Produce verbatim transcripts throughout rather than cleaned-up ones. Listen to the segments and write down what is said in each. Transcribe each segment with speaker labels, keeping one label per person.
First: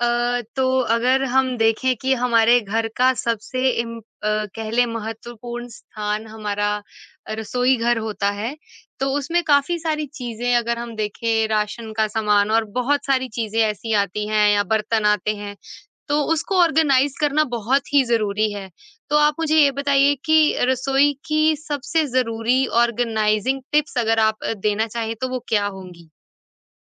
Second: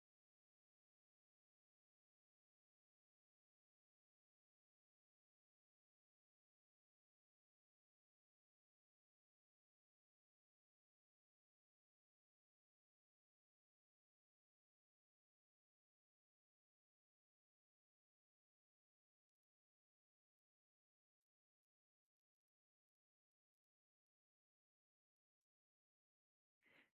Speaker 1: अ, तो अगर हम देखें कि हमारे घर का सबसे इम अ, कह लें महत्वपूर्ण स्थान हमारा रसोई घर होता है। तो उसमें काफ़ी सारी चीज़ें अगर हम देखें राशन का सामान और बहुत सारी चीज़ें ऐसी आती हैं या बर्तन आते हैं, तो उसको ऑर्गेनाइज़ करना बहुत ही ज़रूरी है। तो आप मुझे ये बताइए कि रसोई की सबसे ज़रूरी ऑर्गेनाइज़िंग टिप्स अगर आप अ, देना चाहें तो वो क्या होंगी?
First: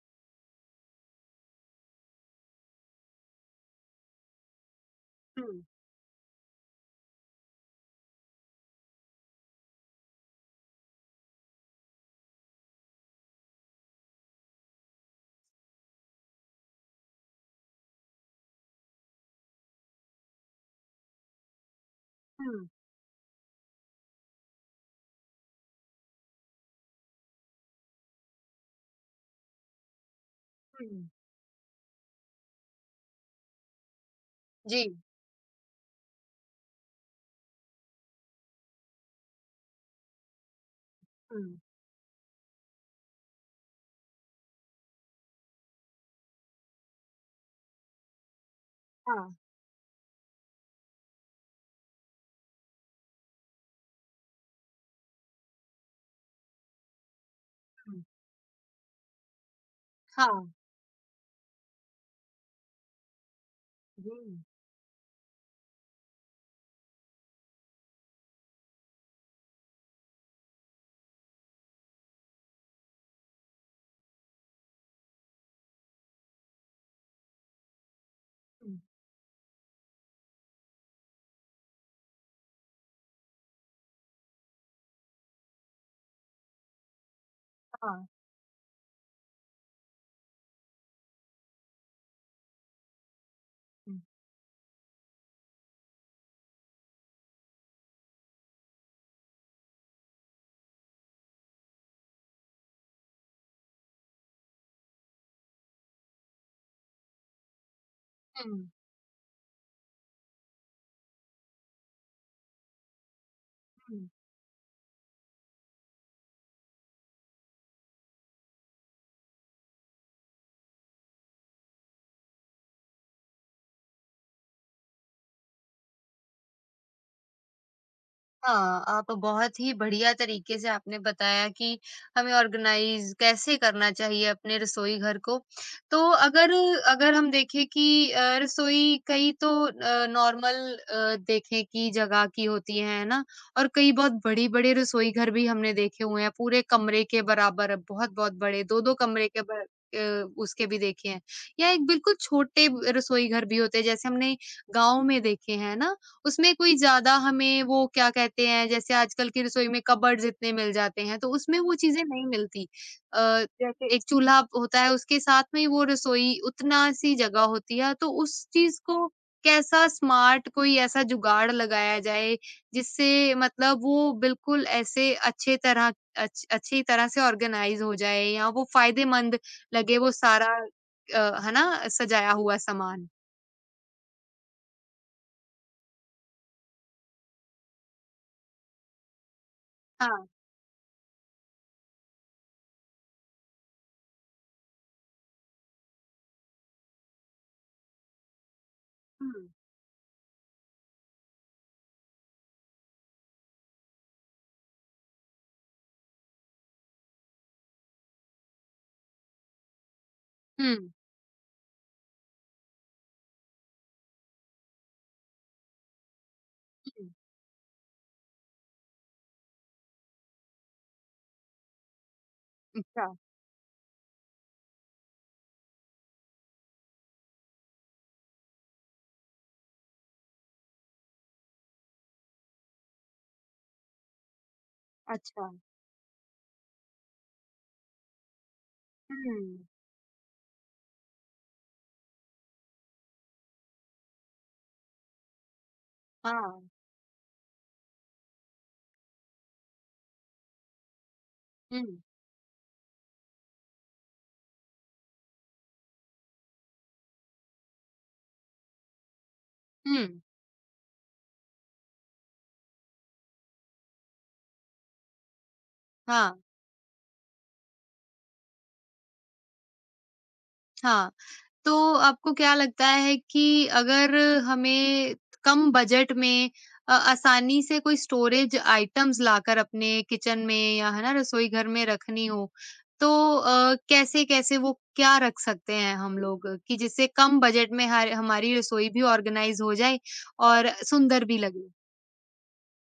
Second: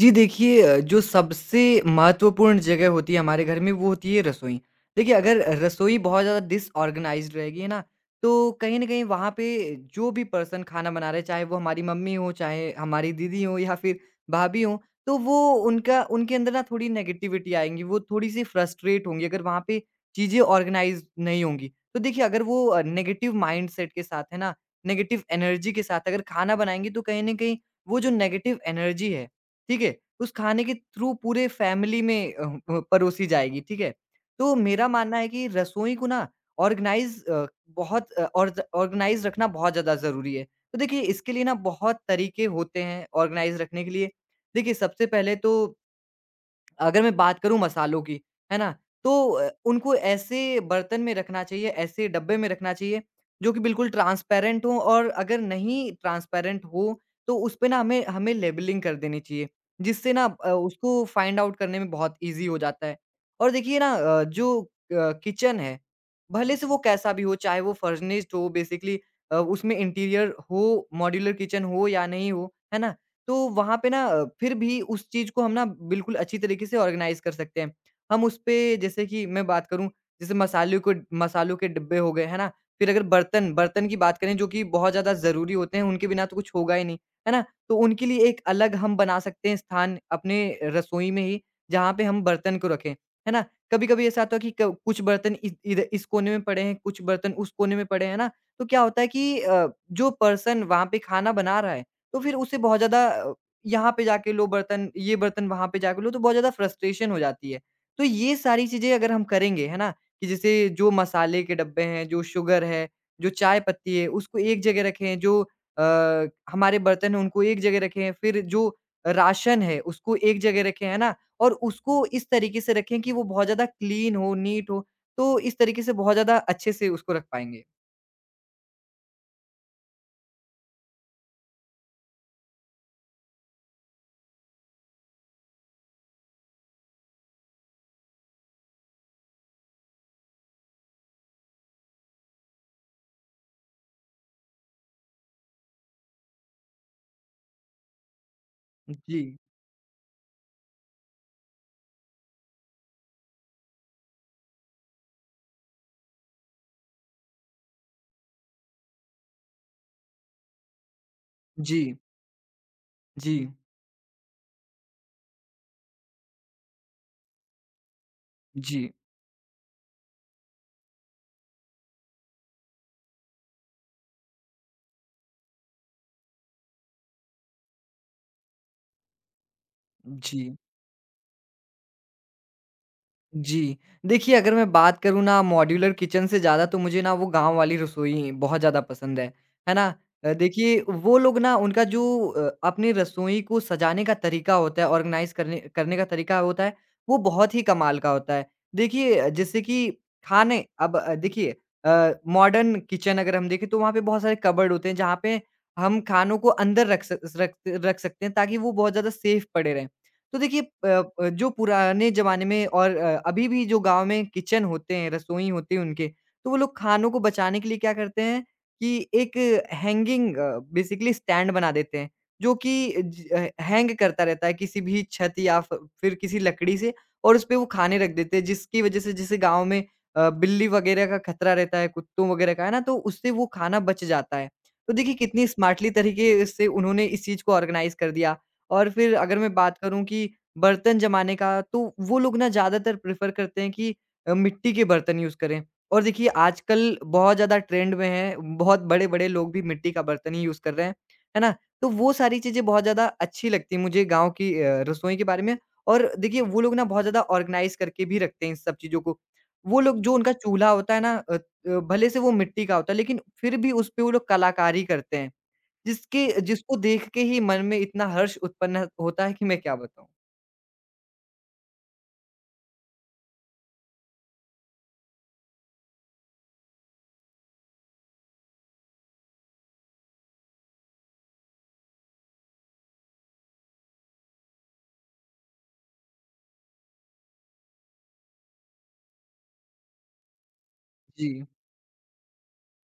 Speaker 2: जी देखिए अ, जो सबसे महत्वपूर्ण जगह होती है हमारे घर में वो होती है रसोई। देखिए अगर
Speaker 1: हुँ,
Speaker 2: रसोई बहुत ज़्यादा डिसऑर्गनाइज़्ड रहेगी है ना, तो कहीं न कहीं वहाँ पे जो भी पर्सन खाना बना रहे, चाहे वो हमारी मम्मी हो, चाहे हमारी दीदी हो या फिर भाभी हो, तो वो उनका उनके अंदर ना थोड़ी नेगेटिविटी आएँगी, वो थोड़ी-सी फ्रस्ट्रेट होंगी अगर वहाँ पे चीज़ें ऑर्गनाइज़ नहीं होंगी। तो देखिए अगर वो
Speaker 1: हुँ,
Speaker 2: अ, नेगेटिव माइंडसेट के साथ है ना, नेगेटिव एनर्जी के साथ अगर खाना बनाएँगी तो कहीं न कहीं वो जो नेगेटिव एनर्जी है ठीक है? उस खाने के
Speaker 1: हुँ,
Speaker 2: थ्रू पूरे फैमिली में अ, प परोसी जाएगी, ठीक है? तो मेरा
Speaker 1: जी,
Speaker 2: मानना है कि रसोई को ना ऑर्गेनाइज़ अ, बहुत अ, ऑर्ज ऑर्गेनाइज़ रखना बहुत ज़्यादा ज़रूरी है। तो देखिए इसके
Speaker 1: हुँ,
Speaker 2: लिए ना बहुत तरीके होते हैं ऑर्गेनाइज़ रखने के लिए। देखिए सबसे पहले तो अगर मैं बात करूँ मसालों की, है ना? तो
Speaker 1: हाँ,
Speaker 2: अ, उनको ऐसे बर्तन में रखना चाहिए, ऐसे डब्बे में रखना चाहिए, जो कि बिल्कुल ट्रांसपेरेंट हों और अगर नहीं ट्रांसपेरेंट हो, तो उसपे ना
Speaker 1: हुँ।
Speaker 2: हमें हमें लेबलिंग कर देनी चाहिए, जिससे ना
Speaker 1: हाँ।
Speaker 2: अ, उसको फाइंड आउट करने में बहुत ईज़ी हो जाता है। और देखिए ना
Speaker 1: हुँ।
Speaker 2: अ, जो अ, किचन है, भले से वो कैसा भी हो, चाहे वो फर्निश्ड हो बेसिकली अ, उसमें इंटीरियर हो, मॉड्यूलर किचन हो या नहीं हो, है ना? तो वहाँ पे ना अ, फिर भी उस चीज़ को हम ना बिल्कुल अच्छी तरीके से ऑर्गेनाइज़ कर सकते हैं। हम उस पे
Speaker 1: हुँ,
Speaker 2: जैसे कि मैं बात करूँ जैसे मसालों को मसालों के डिब्बे हो गए, है ना? फिर अगर बर्तन बर्तन की बात करें जो कि बहुत ज़्यादा ज़रूरी होते हैं, उनके बिना तो कुछ होगा ही नहीं, है ना? तो उनके
Speaker 1: हाँ।
Speaker 2: लिए एक अलग हम बना सकते हैं स्थान अपने रसोई में ही जहाँ पे हम बर्तन को रखें, है ना?
Speaker 1: हुँ,
Speaker 2: कभी-कभी ऐसा होता है कि क कुछ बर्तन इ इध इस कोने में पड़े हैं, कुछ बर्तन उस कोने में पड़े हैं, है ना? तो क्या होता है कि अ, जो पर्सन वहाँ पे खाना बना रहा है तो फिर उसे बहुत ज़्यादा अ, यहाँ पे जाके लो बर्तन, ये बर्तन वहाँ पे जाके लो, तो बहुत ज़्यादा फ्रस्ट्रेशन हो जाती है। तो ये
Speaker 1: हुँ,
Speaker 2: सारी चीज़ें अगर हम करेंगे, है ना? कि जैसे जो मसाले के डब्बे हैं, जो शुगर है, जो चाय पत्ती है,
Speaker 1: हुँ।
Speaker 2: उसको एक जगह रखें, जो अ, हमारे बर्तन हैं, उनको एक जगह रखें, फिर जो राशन है, उसको एक जगह रखें, है ना? और उसको इस तरीके से रखें कि वो बहुत ज़्यादा क्लीन हो, नीट हो, तो इस तरीके से बहुत ज़्यादा अच्छे से उसको रख पाएँगे।
Speaker 1: हाँ, आप बहुत ही बढ़िया तरीके से आपने बताया कि हमें ऑर्गेनाइज कैसे करना चाहिए अपने रसोई घर को। तो अगर अगर हम देखें कि अ, रसोई कई तो अ, नॉर्मल अ, देखें कि जगह की होती है, है ना? और कई बहुत बड़े-बड़े रसोई घर भी हमने देखे हुए हैं, पूरे कमरे के बराबर बहुत-बहुत बड़े, दो दो
Speaker 2: जी।
Speaker 1: कमरे के ब अ, उसके भी देखे हैं या एक बिल्कुल छोटे रसोई घर भी होते हैं जैसे हमने गाँव में देखे हैं ना? उसमें कोई ज़्यादा हमें वो क्या कहते हैं जैसे आजकल की रसोई में कबर्ड्स इतने मिल जाते हैं, तो उसमें वो
Speaker 2: जी।
Speaker 1: चीज़ें नहीं मिलती। अ,
Speaker 2: जी।
Speaker 1: जैसे एक चूल्हा होता है उसके साथ में ही वो रसोई उतना सी जगह होती है, तो उस चीज़
Speaker 2: जी।
Speaker 1: को कैसा स्मार्ट कोई ऐसा जुगाड़ लगाया जाए जिससे मतलब वो बिल्कुल ऐसे अच्छे तरह अच्छ अच्छी तरह से ऑर्गनाइज़ हो जाए या वो फ़ायदेमंद लगे वो
Speaker 2: जी।
Speaker 1: सारा अ, है ना सजाया हुआ सामान?
Speaker 2: जी। देखिए, अगर मैं बात करूँ ना मॉड्यूलर किचन से ज़्यादा तो मुझे ना वो गाँव वाली रसोई बहुत ज़्यादा पसंद है। है ना?
Speaker 1: हाँ।
Speaker 2: अ, देखिए वो लोग ना उनका जो अ, अपनी रसोई को सजाने का तरीका होता है, ऑर्गनाइज़ करने करने का तरीका होता है, वो बहुत ही कमाल का होता है। देखिए अ,
Speaker 1: हुँ।
Speaker 2: जैसे कि खाने अब अ, देखिए अ, मॉडर्न किचन अगर हम देखें तो वहाँ पे बहुत सारे कबर्ड होते हैं जहाँ पे हम खानों को अंदर रख सक रख रख सकते हैं ताकि वो बहुत ज़्यादा सेफ पड़े रहें। तो देखिए अ,
Speaker 1: हुँ,
Speaker 2: प जो पुराने ज़माने में और अ, अभी भी जो गाँव में किचन होते हैं, रसोई होती है उनके, तो वो लोग खानों
Speaker 1: हुँ।
Speaker 2: को बचाने के लिए क्या करते हैं कि एक हैंगिंग अ, बेसिकली स्टैंड बना देते हैं, जो कि
Speaker 1: अच्छा।
Speaker 2: ज अ, हैंग करता रहता है किसी भी छत या फ फिर किसी लकड़ी से और उसपे वो खाने रख देते हैं, जिसकी वज़ह से जैसे गाँव में अ, बिल्ली वग़ैरह का खतरा रहता है, कुत्तों वग़ैरह का, है ना? तो उससे वो खाना बच जाता है। तो देखिए कितनी
Speaker 1: अच्छा,
Speaker 2: स्मार्टली तरीके से उन्होंने इस चीज़ को ऑर्गनाइज़ कर दिया। और फिर अगर मैं
Speaker 1: हुँ,
Speaker 2: बात करूँ कि बर्तन जमाने का, तो वो लोग ना ज़्यादातर प्रेफ़र करते हैं कि अ, मिट्टी के बर्तन यूज़ करें। और देखिए
Speaker 1: हाँ,
Speaker 2: आजकल बहुत ज़्यादा ट्रेंड में है, बहुत बड़े-बड़े लोग भी मिट्टी का बर्तन ही यूज़ कर रहे हैं, है ना?
Speaker 1: हुँ,
Speaker 2: तो वो सारी चीज़ें बहुत ज़्यादा अच्छी लगती हैं मुझे गाँव की अ, रसोई के बारे में। और देखिए वो लोग ना बहुत ज़्यादा ऑर्गनाइज़ करके भी रखते हैं इन सब चीज़ों को। वो लोग
Speaker 1: हुँ,
Speaker 2: जो उनका चूल्हा होता है ना अ, अ, भले से वो मिट्टी का होता है, लेकिन फिर भी उसपे वो लोग कलाकारी करते हैं। जिसके
Speaker 1: हाँ,
Speaker 2: जिसको देख के ही मन में इतना हर्ष उत्पन्न होता है कि मैं क्या बताऊँ।
Speaker 1: हाँ। तो आपको क्या लगता है कि अगर हमें कम बजट में अ, आसानी से कोई स्टोरेज आइटम्स लाकर अपने किचन में या है ना रसोई घर में रखनी हो, तो अ, कैसे-कैसे वो क्या रख सकते हैं हम लोग कि जिससे कम बजट में हर हमारी रसोई भी ऑर्गेनाइज़ हो जाए और सुंदर
Speaker 2: जी।
Speaker 1: भी लगे?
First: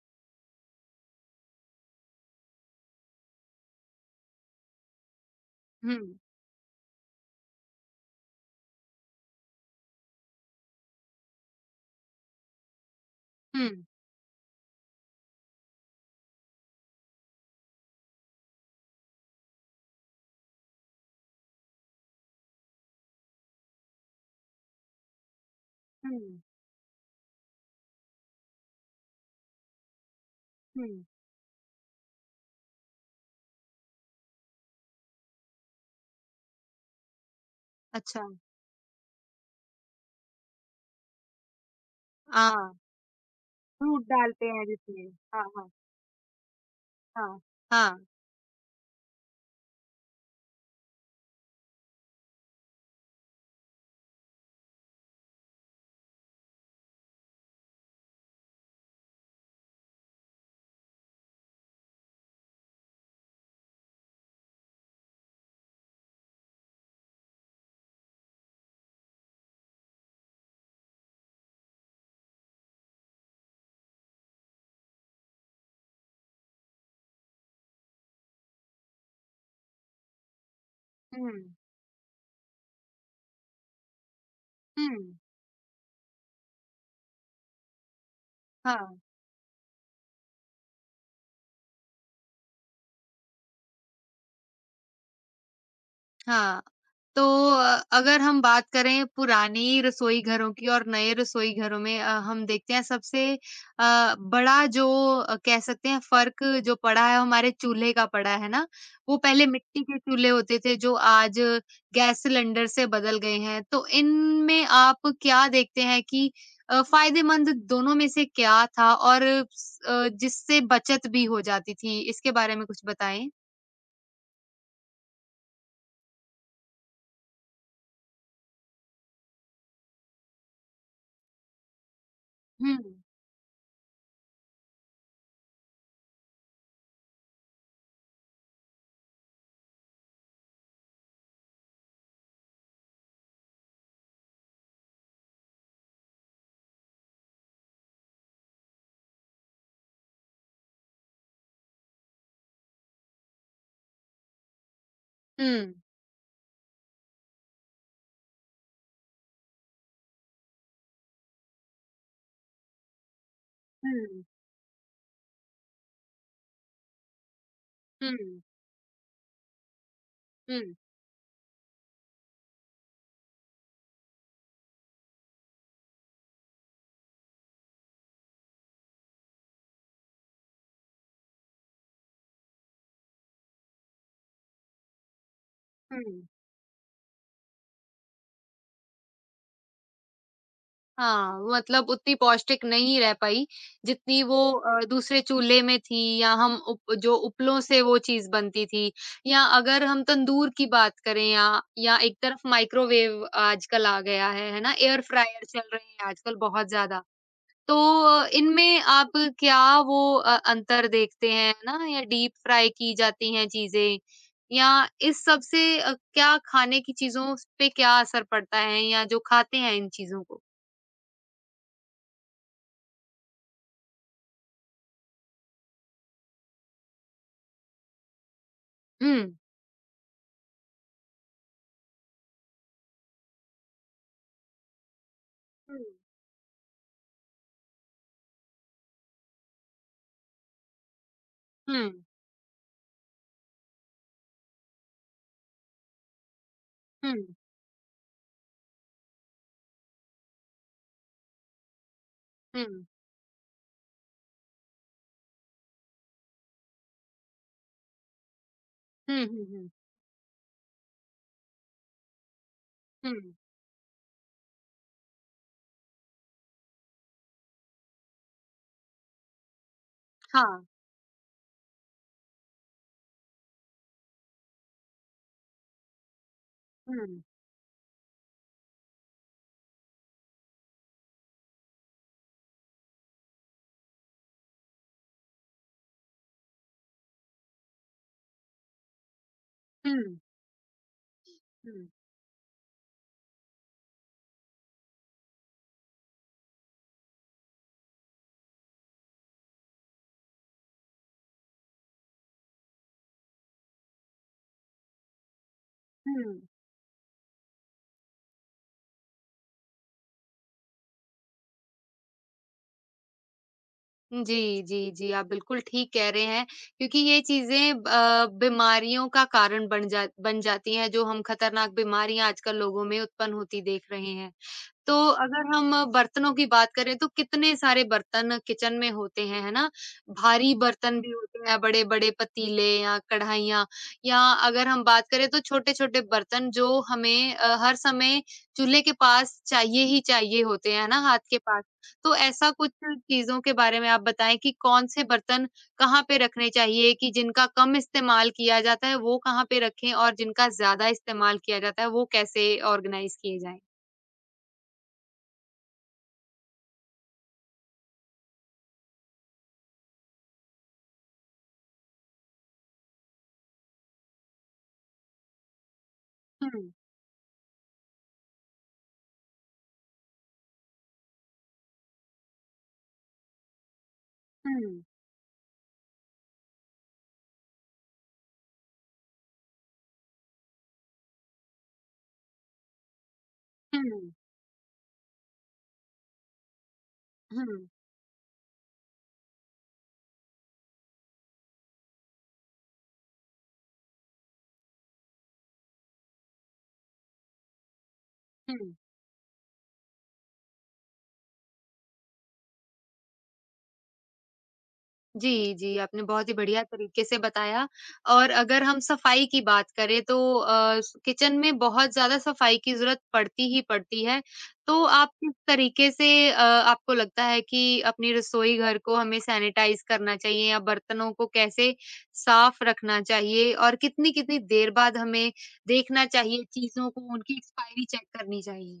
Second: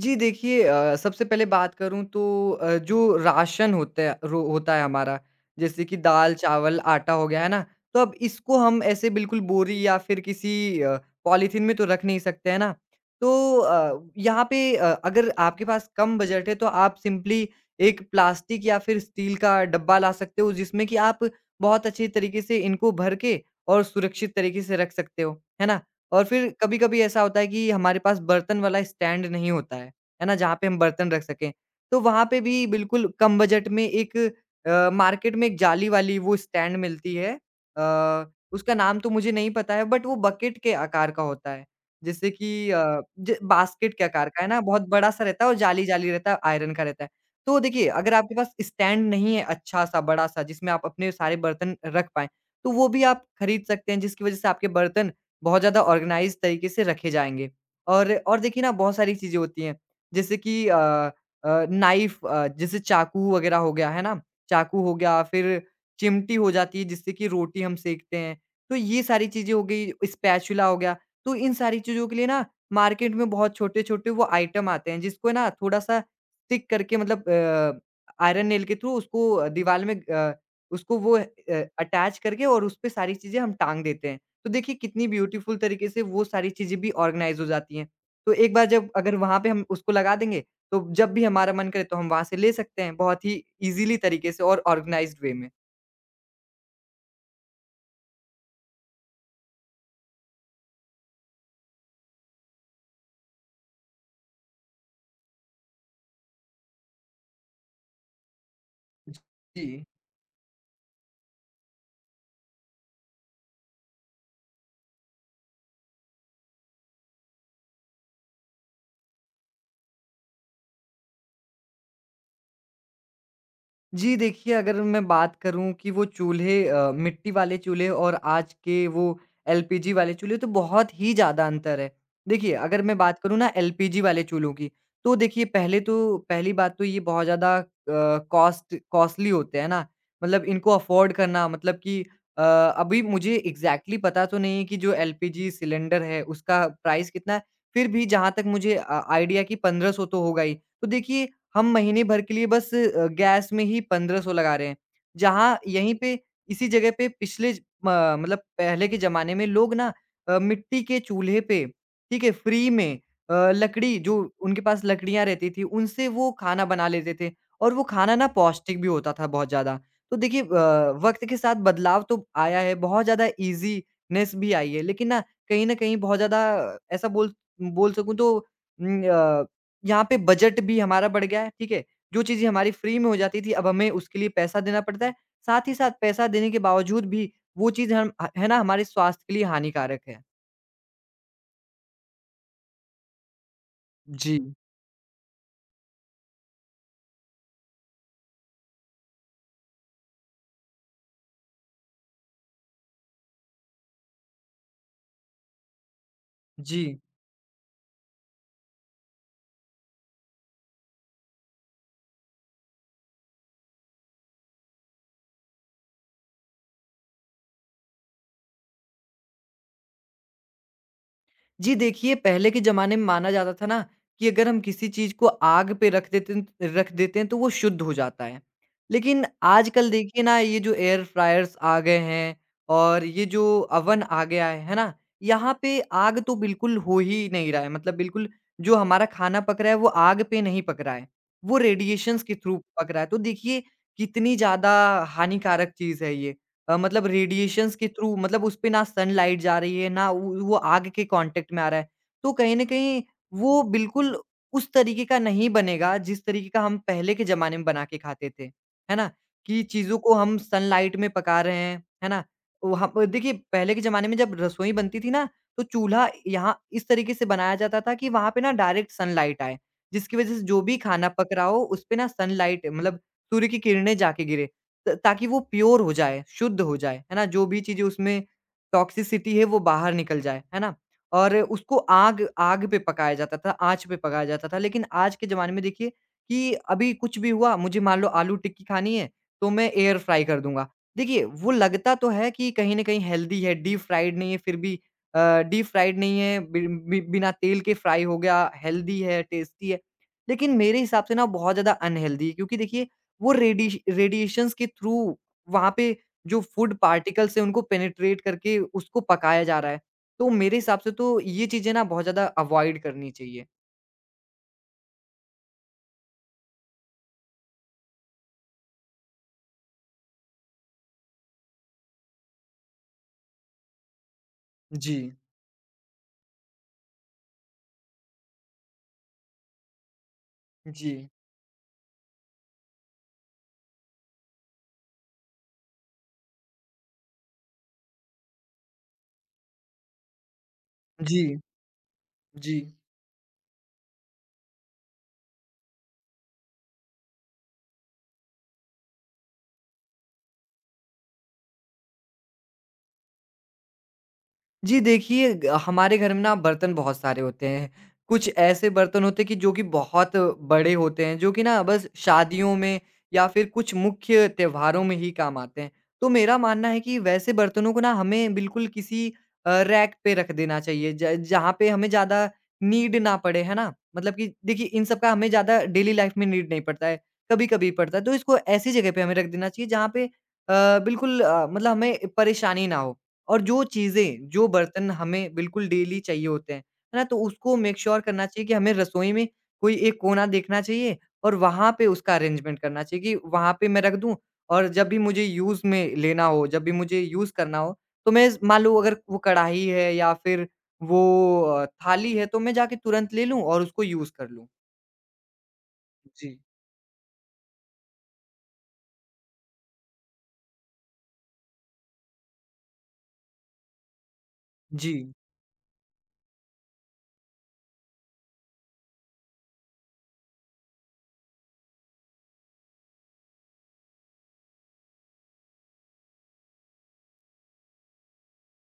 Speaker 2: जी देखिए अ, सबसे पहले बात करूँ तो अ, जो राशन होता है रो होता है हमारा जैसे कि
Speaker 1: हुँ,
Speaker 2: दाल, चावल, आटा हो गया, है ना? तो अब इसको हम ऐसे बिल्कुल बोरी या फिर किसी अ, पॉलीथीन में तो रख नहीं सकते, है ना? तो
Speaker 1: हुँ,
Speaker 2: अ, यहाँ पे अ, अगर आपके पास कम बजट है तो आप सिंपली एक प्लास्टिक या फिर स्टील का डब्बा ला सकते हो जिसमें कि आप बहुत अच्छे तरीके से इनको भर के और सुरक्षित तरीके से रख सकते हो, है ना?
Speaker 1: हुँ,
Speaker 2: और फिर कभी-कभी ऐसा होता है कि हमारे पास बर्तन वाला स्टैंड नहीं होता है, है ना? जहाँ पे हम
Speaker 1: हुँ,
Speaker 2: बर्तन रख सकें, तो वहाँ पे भी बिल्कुल कम बजट में एक अ, मार्केट में एक जाली वाली वो स्टैंड मिलती है अ,
Speaker 1: अच्छा,
Speaker 2: उसका नाम तो मुझे नहीं पता है बट वो बकेट के आकार का होता है। जैसे कि
Speaker 1: हाँ।
Speaker 2: अ, ज बास्केट
Speaker 1: फ्रूट
Speaker 2: के आकार का
Speaker 1: डालते
Speaker 2: है ना,
Speaker 1: हैं
Speaker 2: बहुत
Speaker 1: जिसमें।
Speaker 2: बड़ा-सा रहता
Speaker 1: हाँ,
Speaker 2: है और
Speaker 1: हाँ,
Speaker 2: जाली-जाली रहता है, आयरन का रहता है।
Speaker 1: हाँ।
Speaker 2: तो देखिए,
Speaker 1: हाँ।
Speaker 2: अगर आपके पास स्टैंड नहीं है अच्छा-सा, बड़ा-सा जिसमें आप अपने सारे बर्तन रख पाएँ, तो वो भी आप खरीद सकते हैं जिसकी वज़ह से आपके बर्तन बहुत ज़्यादा ऑर्गेनाइज़ तरीके से रखे जाएँगे। और और देखिए ना बहुत सारी चीज़ें होती हैं, जैसे कि अ अ, नाइफ़ अ, जैसे चाकू वग़ैरह हो गया, है ना? चाकू हो गया, फिर चिमटी हो जाती है जिससे कि रोटी हम सेकते हैं, तो ये सारी चीज़ें हो गई, स्पैचुला हो गया। तो इन सारी चीज़ों के लिए ना मार्केट में बहुत छोटे-छोटे वो आइटम आते हैं जिसको ना थोड़ा-सा स्टिक करके मतलब अ, आयरन नेल के थ्रू उसको दीवार में अ, उसको वो अ,
Speaker 1: हुँ,
Speaker 2: अटैच करके और उसपे सारी चीज़ें हम टाँग देते हैं। तो देखिए
Speaker 1: हुँ,
Speaker 2: कितनी ब्यूटीफुल तरीके से वो सारी चीज़ें भी ऑर्गनाइज़ हो जाती हैं। तो एक बार जब
Speaker 1: हाँ।
Speaker 2: अगर वहाँ पे हम उसको लगा देंगे, तो जब भी हमारा मन करे तो हम वहाँ से ले सकते हैं, बहुत ही ईज़िली तरीके से और ऑर्गनाइज़्ड वे में।
Speaker 1: हाँ, तो अ, अगर हम बात करें पुरानी रसोई घरों की और नए रसोई घरों में अ, हम देखते हैं सबसे अ, बड़ा जो अ, कह सकते हैं फर्क जो पड़ा है हमारे चूल्हे का पड़ा है ना, वो पहले मिट्टी
Speaker 2: जी।
Speaker 1: के चूल्हे होते थे जो आज गैस सिलेंडर से बदल गए हैं। तो इनमें आप क्या देखते हैं कि अ, फायदेमंद दोनों में से क्या था और स अ, जिससे बचत भी हो जाती थी? इसके बारे में कुछ बताएँ?
Speaker 2: जी, देखिए अगर मैं बात करूँ कि वो चूल्हे अ, मिट्टी वाले चूल्हे और आज के वो एलपीजी वाले चूल्हे तो बहुत ही ज़्यादा अंतर है। देखिए
Speaker 1: हुँ।
Speaker 2: अगर मैं बात करूँ ना एलपीजी वाले चूल्हों की, तो देखिए पहले तो पहली बात तो ये बहुत ज़्यादा अ, कॉस्ट कॉस्टली होते हैं ना, मतलब इनको अफ़ोर्ड करना मतलब कि अ, अभी मुझे एग्ज़ैक्टली पता तो नहीं है कि जो एलपीजी सिलेंडर है उसका प्राइस कितना है, फिर भी जहाँ तक मुझे अ, आइडिया कि पंद्रह सौ तो होगा ही। तो देखिए हम महीने भर के लिए बस अ, गैस में ही पंद्रह सौ लगा रहे हैं।
Speaker 1: हुँ।
Speaker 2: जहाँ यहीं पे इसी जगह पे पिछले ज म मतलब पहले के ज़माने में लोग ना अ, मिट्टी के चूल्हे पे, ठीक है? फ्री में अ, लकड़ी जो
Speaker 1: हुँ।
Speaker 2: उनके पास लकड़ियाँ रहती थी, उनसे वो खाना बना लेते थे और वो खाना
Speaker 1: हुँ।
Speaker 2: ना पौष्टिक भी होता था बहुत ज़्यादा। तो देखिए
Speaker 1: हुँ,
Speaker 2: अ, वक़्त के साथ बदलाव तो आया है, बहुत ज़्यादा ईज़ीनेस भी आई है, लेकिन ना कहीं न कहीं बहुत ज़्यादा ऐसा बोल बोल सकूँ तो उम, अ यहाँ पे बजट भी हमारा बढ़ गया है, ठीक है? जो चीज़ें हमारी फ्री में हो जाती थी, अब हमें उसके लिए पैसा देना पड़ता है। साथ ही साथ
Speaker 1: हुँ।
Speaker 2: पैसा देने के बावजूद भी वो चीज़ हम ह है ना, हमारे स्वास्थ्य के लिए हानिकारक है।
Speaker 1: हाँ, मतलब उतनी पौष्टिक नहीं रह पाई, जितनी
Speaker 2: जी,
Speaker 1: वो अ, दूसरे चूल्हे में थी या हम उप जो उपलों से वो चीज़ बनती थी या अगर हम तंदूर की बात करें या या एक तरफ माइक्रोवेव आजकल आ गया है, है ना? एयर फ्रायर चल रहे हैं आजकल बहुत
Speaker 2: जी।
Speaker 1: ज़्यादा। तो अ, इनमें आप क्या वो अ, अंतर देखते हैं ना या डीप फ्राई की जाती हैं चीज़ें या इस सब से अ, क्या खाने की चीज़ों पे क्या असर पड़ता है या जो खाते हैं इन चीज़ों को?
Speaker 2: जी देखिए, पहले के ज़माने में माना जाता था ना कि अगर हम किसी चीज़ को आग पे रख देते न रख देते हैं तो वो शुद्ध हो जाता है।
Speaker 1: हुँ।
Speaker 2: लेकिन आजकल देखिए ना ये जो एयर फ्रायर्स आ गए हैं और ये जो ओवन आ गया है, है ना? यहाँ पे
Speaker 1: हुँ।
Speaker 2: आग तो बिल्कुल हो ही नहीं रहा है मतलब बिल्कुल जो हमारा खाना पक रहा है वो आग पे नहीं पक रहा है, वो
Speaker 1: हुँ,
Speaker 2: रेडिएशंस के थ्रू पक रहा है। तो देखिए कितनी ज़्यादा हानिकारक चीज़ है ये। अ, मतलब
Speaker 1: हुँ, हुँ,
Speaker 2: रेडिएशंस के थ्रू मतलब उस पे ना सनलाइट जा रही है, ना वो वो आग के कॉन्टैक्ट में आ रहा है। तो कहीं न कहीं वो बिल्कुल उस तरीके का नहीं बनेगा, जिस तरीके का हम पहले के ज़माने में बना के खाते थे। है ना?
Speaker 1: हुँ, हुँ,
Speaker 2: कि
Speaker 1: हुँ,
Speaker 2: चीज़ों को हम सनलाइट में पका रहे हैं। है ना? वहाँ पर
Speaker 1: हुँ,
Speaker 2: देखिए पहले के ज़माने में जब रसोई बनती थी ना, तो चूल्हा यहाँ इस तरीके से बनाया जाता था कि वहाँ पे ना डायरेक्ट सनलाइट आए, जिसकी वज़ह से जो
Speaker 1: हाँ,
Speaker 2: भी खाना पक रहा हो, उस पे ना सनलाइट मतलब सूर्य की किरणें जाके गिरे। त ताकि वो प्योर हो जाए, शुद्ध हो जाए, है
Speaker 1: हुँ,
Speaker 2: ना? जो भी चीज़ें उसमें टॉक्सिसिटी है वो बाहर निकल जाए, है ना? और उसको आग आग पे पकाया जाता था, आँच पे पकाया जाता था। लेकिन आज के ज़माने में देखिए कि अभी कुछ भी हुआ, मुझे मान लो आलू टिक्की खानी है, तो मैं
Speaker 1: हुँ,
Speaker 2: एयर फ्राई कर दूँगा। देखिए, वो
Speaker 1: हुँ,
Speaker 2: लगता तो है कि कहीं न कहीं हेल्दी है, डीप फ्राइड नहीं है फिर भी अ, डीप फ्राइड नहीं है, बि बि बिना तेल के फ्राई हो गया, हेल्दी है, टेस्टी है। लेकिन मेरे हिसाब से ना बहुत ज़्यादा अनहेल्दी है क्योंकि देखिए वो रेडिश रेडिएशंस के थ्रू वहाँ पे जो
Speaker 1: हुँ।
Speaker 2: फूड पार्टिकल्स हैं उनको पेनिट्रेट करके उसको पकाया जा रहा है। तो मेरे हिसाब से तो ये चीज़ें ना बहुत ज़्यादा अवॉइड करनी चाहिए।
Speaker 1: जी, जी, जी, आप बिल्कुल ठीक कह रहे हैं क्योंकि ये चीज़ें अ, बीमारियों का कारण बन जा बन जाती हैं, जो हम खतरनाक बीमारियाँ आजकल लोगों में उत्पन्न होती देख रहे हैं।
Speaker 2: जी।
Speaker 1: तो अगर हम बर्तनों की बात करें तो कितने सारे बर्तन किचन में होते हैं, है ना? भारी बर्तन
Speaker 2: जी।
Speaker 1: भी होते हैं, बड़े-बड़े पतीले या कढ़ाइयाँ या अगर हम बात करें तो छोटे-छोटे बर्तन जो हमें अ, हर समय चूल्हे के पास चाहिए ही चाहिए होते हैं, है ना? हाथ
Speaker 2: जी।
Speaker 1: के पास। तो ऐसा
Speaker 2: जी।
Speaker 1: कुछ चीज़ों के बारे में आप बताएँ कि कौन-से बर्तन कहाँ पे रखने चाहिए कि जिनका कम इस्तेमाल किया जाता है, वो कहाँ पे रखें और जिनका ज़्यादा इस्तेमाल किया जाता है, वो कैसे ऑर्गनाइज़ किए जाएँ?
Speaker 2: जी देखिए, ग हमारे घर में ना बर्तन बहुत सारे होते हैं। कुछ ऐसे बर्तन होते हैं कि जो कि बहुत बड़े होते हैं, जो कि ना बस शादियों में या फिर कुछ मुख्य त्योहारों में ही काम आते हैं। तो मेरा मानना
Speaker 1: हुँ,
Speaker 2: है कि वैसे बर्तनों को ना हमें बिल्कुल किसी अ, रैक पे रख देना चाहिए ज जहाँ पे हमें ज़्यादा नीड ना पड़े, है ना? मतलब कि देखिए
Speaker 1: हुँ।
Speaker 2: इन सब का हमें ज़्यादा डेली लाइफ़ में नीड नहीं पड़ता है, कभी-कभी पड़ता है। तो इसको ऐसी जगह पे हमें रख देना चाहिए जहाँ पे अ, बिल्कुल अ, मतलब हमें परेशानी ना हो। और जो
Speaker 1: हुँ,
Speaker 2: चीज़ें, जो बर्तन हमें बिल्कुल डेली चाहिए होते हैं, है ना? तो
Speaker 1: हुँ,
Speaker 2: उसको मेक श्योर करना चाहिए कि हमें रसोई में कोई एक कोना देखना चाहिए और वहाँ पे उसका अरेंजमेंट करना चाहिए कि वहाँ पे मैं रख दूँ और जब भी मुझे यूज़ में लेना हो, जब भी मुझे यूज़ करना हो, तो मैं मान लो
Speaker 1: हुँ।
Speaker 2: अगर वो कढ़ाई है या फिर वो अ, थाली है, तो मैं जाके तुरंत ले लूँ और उसको यूज़ कर लूँ।
Speaker 1: जी, जी, आपने बहुत ही
Speaker 2: जी।
Speaker 1: बढ़िया तरीके से बताया और अगर हम सफाई की बात करें तो अ, स किचन में बहुत ज़्यादा सफाई की ज़रूरत पड़ती ही पड़ती है। तो
Speaker 2: जी।
Speaker 1: आप किस तरीके से अ, आपको लगता है कि अपनी रसोई घर को हमें सैनिटाइज़ करना चाहिए या बर्तनों को कैसे साफ़ रखना चाहिए? और कितनी-कितनी देर बाद हमें देखना चाहिए चीज़ों को, उनकी एक्सपायरी चेक करनी चाहिए?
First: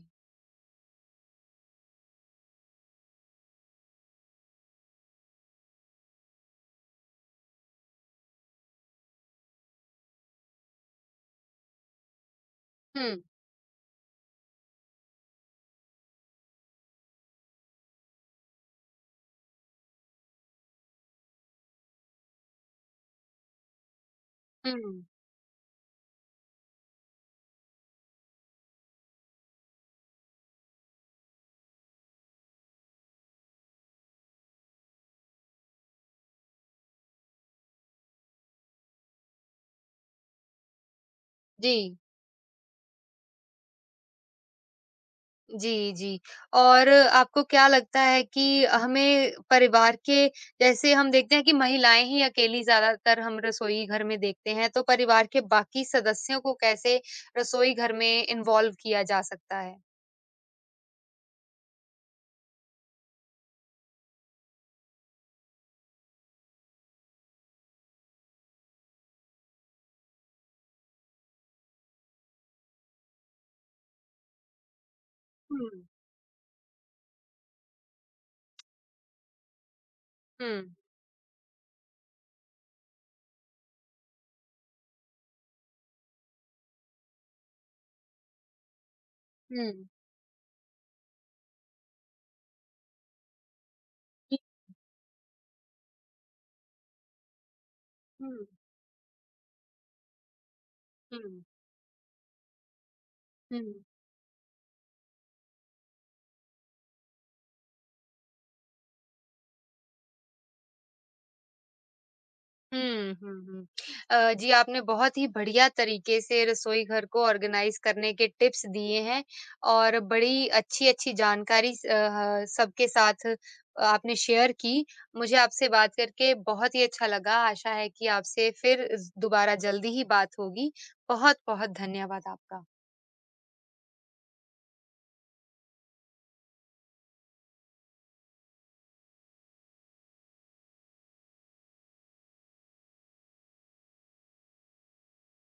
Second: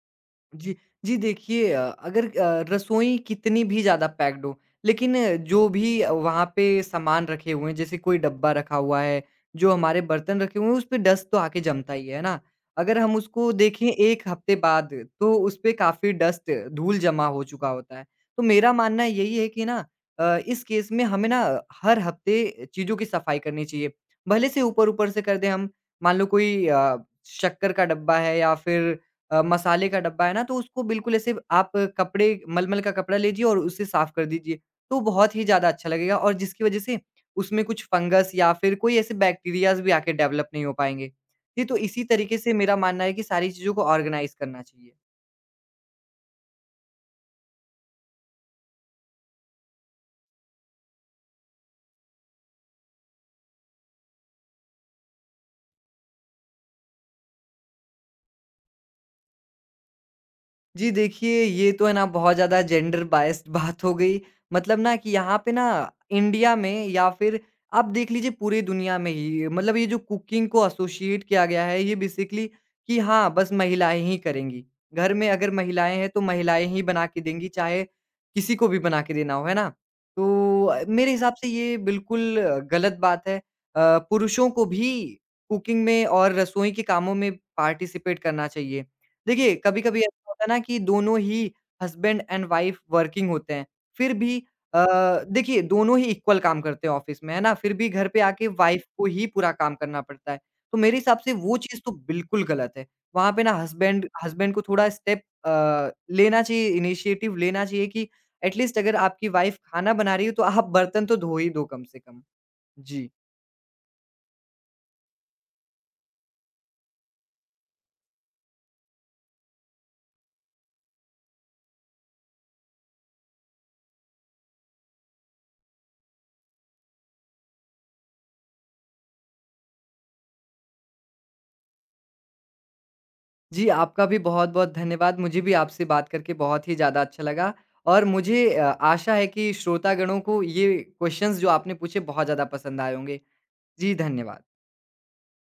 Speaker 2: जी, जी देखिए अ, अगर अ, रसोई कितनी भी ज़्यादा पैक्ड हो, लेकिन अ, जो भी अ, वहाँ पे सामान रखे हुए हैं, जैसे कोई डब्बा रखा हुआ है, जो हमारे बर्तन रखे हुए हैं, उसपे डस्ट तो आके जमता ही है, है ना? अगर हम
Speaker 1: हुँ,
Speaker 2: उसको देखें एक हफ्ते बाद, तो उसपे काफ़ी डस्ट, धूल जमा हो चुका होता है। तो मेरा मानना यही है कि ना अ, इस केस में हमें ना हर हफ्ते चीज़ों की सफाई करनी चाहिए। भले से
Speaker 1: हुँ।
Speaker 2: ऊपर-ऊपर से कर दें हम, मान लो कोई अ, शक्कर का डब्बा है या फिर अ, मसाले का डब्बा है ना, तो उसको बिल्कुल ऐसे आप कपड़े मलमल का कपड़ा लीजिए और उसे साफ कर दीजिए, तो बहुत ही ज़्यादा अच्छा लगेगा और जिसकी वज़ह से उसमें कुछ फंगस या फिर कोई ऐसे बैक्टीरियाज़ भी आके डेवलप नहीं हो पाएँगे। जी, तो
Speaker 1: जी।
Speaker 2: इसी तरीके से मेरा मानना है कि सारी चीज़ों को ऑर्गनाइज़ करना चाहिए।
Speaker 1: जी, जी। और आपको क्या लगता है कि हमें परिवार के जैसे हम देखते हैं कि महिलाएँ ही अकेली ज़्यादातर हम रसोई घर में देखते हैं, तो परिवार के बाकी सदस्यों को कैसे रसोई घर में इन्वॉल्व किया जा सकता है?
Speaker 2: जी देखिए, ये तो है ना बहुत ज़्यादा जेंडर बायस्ड बात हो गई। मतलब ना कि यहाँ पे ना इंडिया में या फिर आप देख लीजिए पूरी दुनिया में ही मतलब ये जो कुकिंग को एसोसिएट किया गया है ये बेसिकली कि हाँ, बस महिलाएँ ही करेंगी। घर में अगर
Speaker 1: हुँ।
Speaker 2: महिलाएँ हैं तो महिलाएँ ही बना के देंगी चाहे किसी को भी बना के देना हो, है ना?
Speaker 1: हुँ।
Speaker 2: तो अ, मेरे हिसाब से ये बिल्कुल अ, गलत बात है। अ, पुरुषों को भी कुकिंग में और रसोई के कामों में पार्टिसिपेट करना चाहिए। देखिए,
Speaker 1: हुँ।
Speaker 2: कभी-कभी ऐसा होता है ना कि दोनों ही हस्बैंड एंड वाइफ वर्किंग होते हैं, फिर भी अ, देखिए दोनों ही इक्वल काम करते हैं ऑफ़िस में, है ना? फिर भी घर पे आके
Speaker 1: हुँ,
Speaker 2: वाइफ को ही पूरा काम करना पड़ता है। तो मेरे हिसाब से
Speaker 1: हुँ,
Speaker 2: वो चीज़ तो बिल्कुल गलत है। वहाँ पे ना
Speaker 1: हुँ।
Speaker 2: हस्बैंड हस्बैंड को थोड़ा स्टेप अ, लेना चाहिए, इनिशिएटिव लेना चाहिए कि एटलीस्ट अगर आपकी वाइफ खाना बना रही है, तो आप बर्तन तो धो ही दो कम से कम। जी।
Speaker 1: हुँ, हुँ, हुँ। अ, जी, आपने बहुत ही बढ़िया तरीके से रसोई घर को ऑर्गेनाइज़ करने के टिप्स दिए हैं और बड़ी अच्छी-अच्छी जानकारी स अ, सबके साथ आपने शेयर की। मुझे आपसे बात करके बहुत ही अच्छा लगा। आशा है कि आपसे फिर ज़ दोबारा जल्दी ही बात होगी। बहुत-बहुत धन्यवाद आपका।
Speaker 2: जी, आपका भी बहुत-बहुत धन्यवाद। मुझे भी आपसे बात करके बहुत ही ज़्यादा अच्छा लगा और मुझे अ, आशा है कि श्रोतागणों को ये क्वेश्चंस जो आपने पूछे बहुत ज़्यादा पसंद आए होंगे। जी, धन्यवाद।